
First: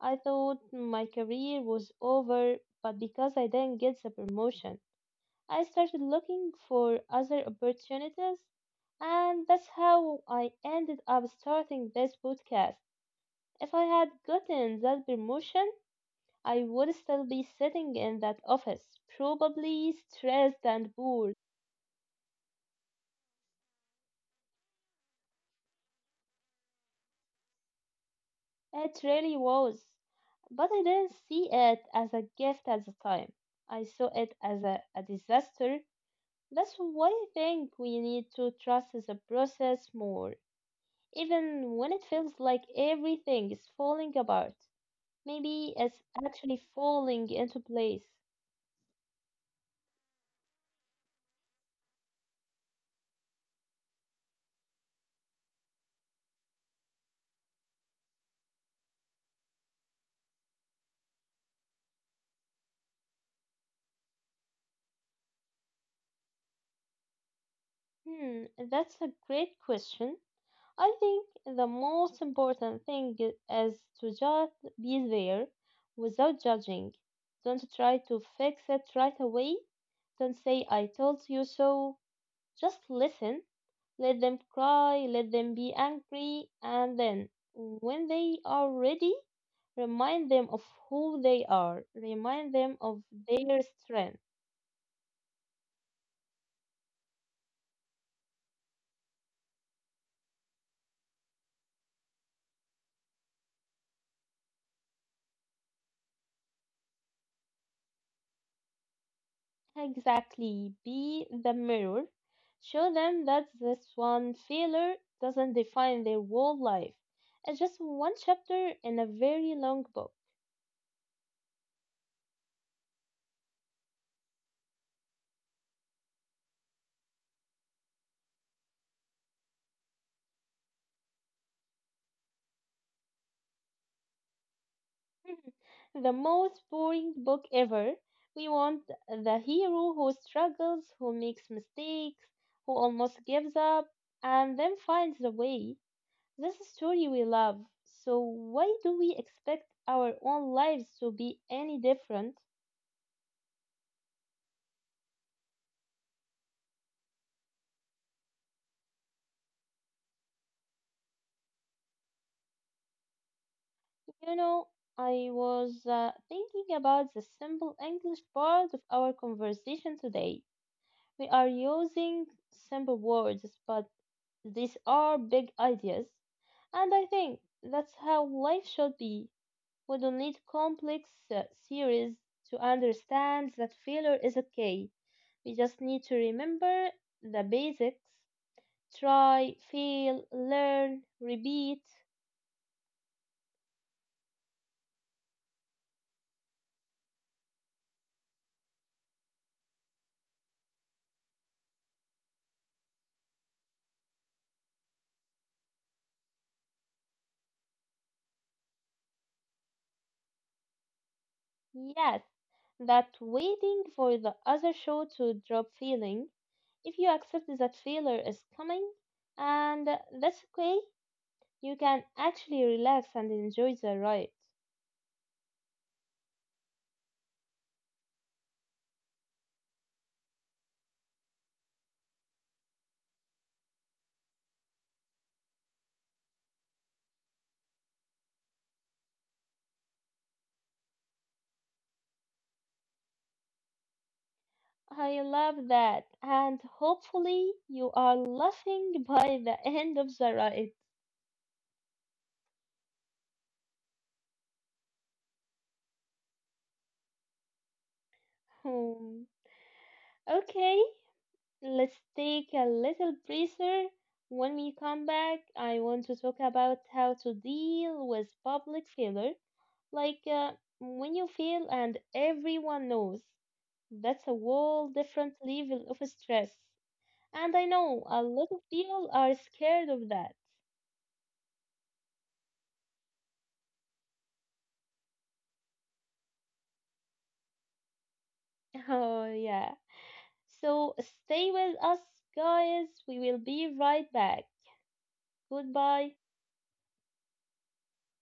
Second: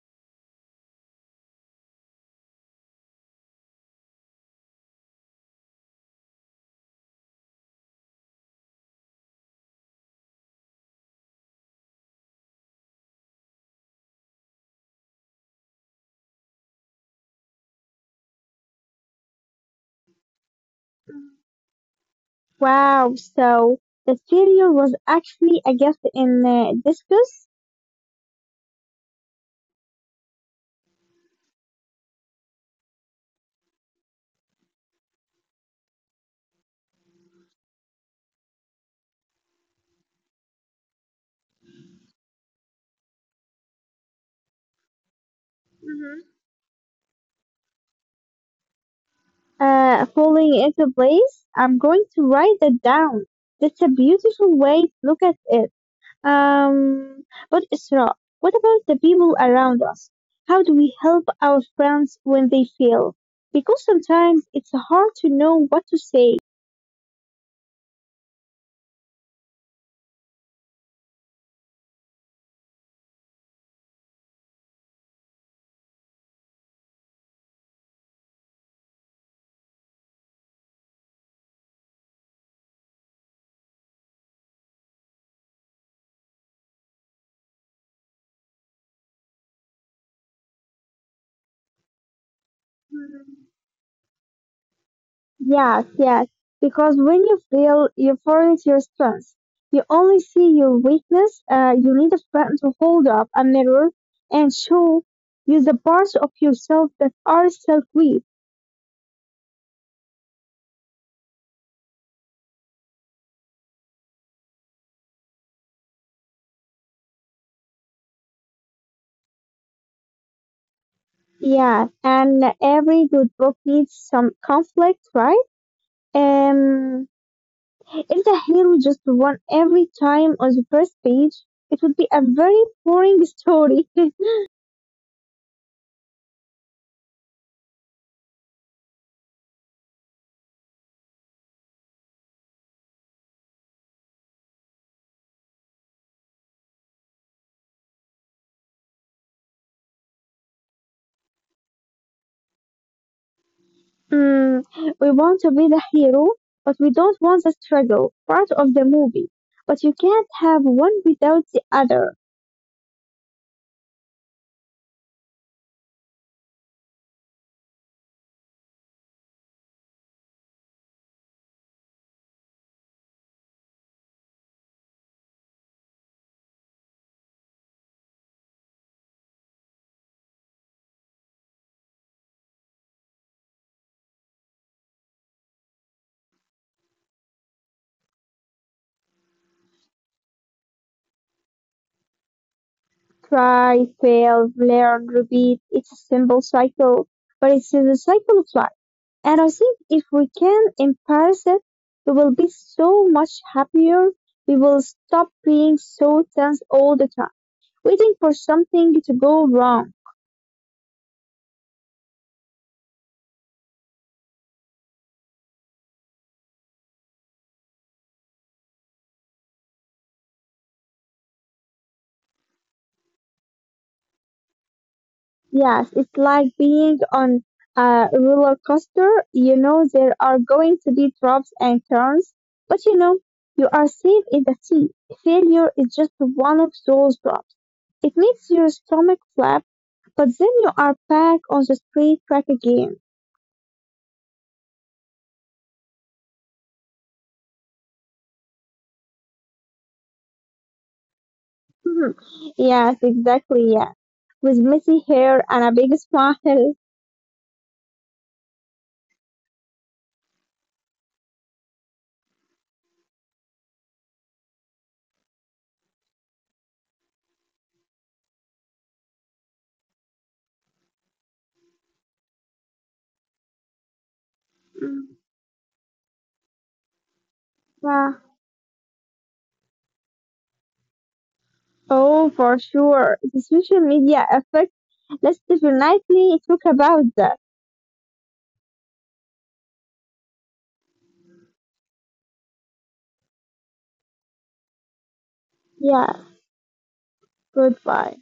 I thought my career was over, but because I didn't get the promotion, I started looking for other opportunities, and that's how I ended up starting this podcast. If I had gotten that promotion, I would still be sitting in that office, probably stressed and bored. Wow, so the failure was actually a gift in uh, disguise. It really was. But I didn't see it as a gift at the time. I saw it as a, a disaster. That's why I think we need to trust the process more, even when it feels like everything is falling apart. Maybe it's Hmm. actually falling into place. Uh, falling into place. I'm going to write that down. That's a beautiful way to look at it. Um, but Isra, what about the people around us? How do we help our friends when they fail? Because sometimes it's hard to know what to say. Hmm, that's a great question. I think the most important thing is to just be there without judging. Don't try to fix it right away. Don't say, I told you so. Just listen. Let them cry, let them be angry, and then when they are ready, remind them of who they are, remind them of Mhm. their strength. Yes, yes. Because when you fail, you forget your strengths. You only see your weakness. Uh, you need a friend to hold up a mirror and show you the parts of yourself that are still weak. Exactly. Be the mirror. Show them that this one failure doesn't define their whole life. It's just one chapter in a very long book. Yeah, and every good book needs some conflict, right? Um, If the hero just won every time on the first page, it would be a very boring story. [LAUGHS] [LAUGHS] The most boring book ever. We want the hero who struggles, who makes mistakes, who almost gives up, and then finds the way. This is story we love. So why do we expect our own lives to be any different? Mm, we want to be the hero, but we don't want the struggle part of the movie. But you can't have one without the other. You know, I was uh, thinking about the simple English part of our conversation today. We are using simple words, but these are big ideas. And I think that's how life should be. We don't need complex uh, theories to understand that failure is okay. We just need to remember the basics try, fail, learn, repeat. Try, fail, learn, repeat. It's a simple cycle, but it's the cycle of life. And I think if we can embrace it, we will be so much happier. We will stop being so tense all the time, waiting for something to go wrong. Yes, that waiting for the other shoe to drop feeling, if you accept that failure is coming, and that's okay, you can actually relax and enjoy the ride. Yes, it's like being on a roller coaster. You know, there are going to be drops and turns, but you know, you are safe in the sea. Failure is just one of those drops. It makes your stomach flap, but then you are back on the straight track again. [LAUGHS] I love that, and hopefully, you are laughing [LAUGHS] by the end of the ride. Mhm. Yes, exactly. Yeah, with messy hair and a big smile. [LAUGHS] Hmm. Okay, let's take a little breather. When we come back, I want to talk about how to deal with public failure. Like uh, when you fail and everyone knows, that's a whole Mm, different level of stress. And I know yeah. a lot of people are scared of that. Oh, for sure. The social media affects. Let's definitely talk about that. [LAUGHS] Oh, yeah. So stay with us, guys. We will be right back. Yeah, Goodbye. goodbye.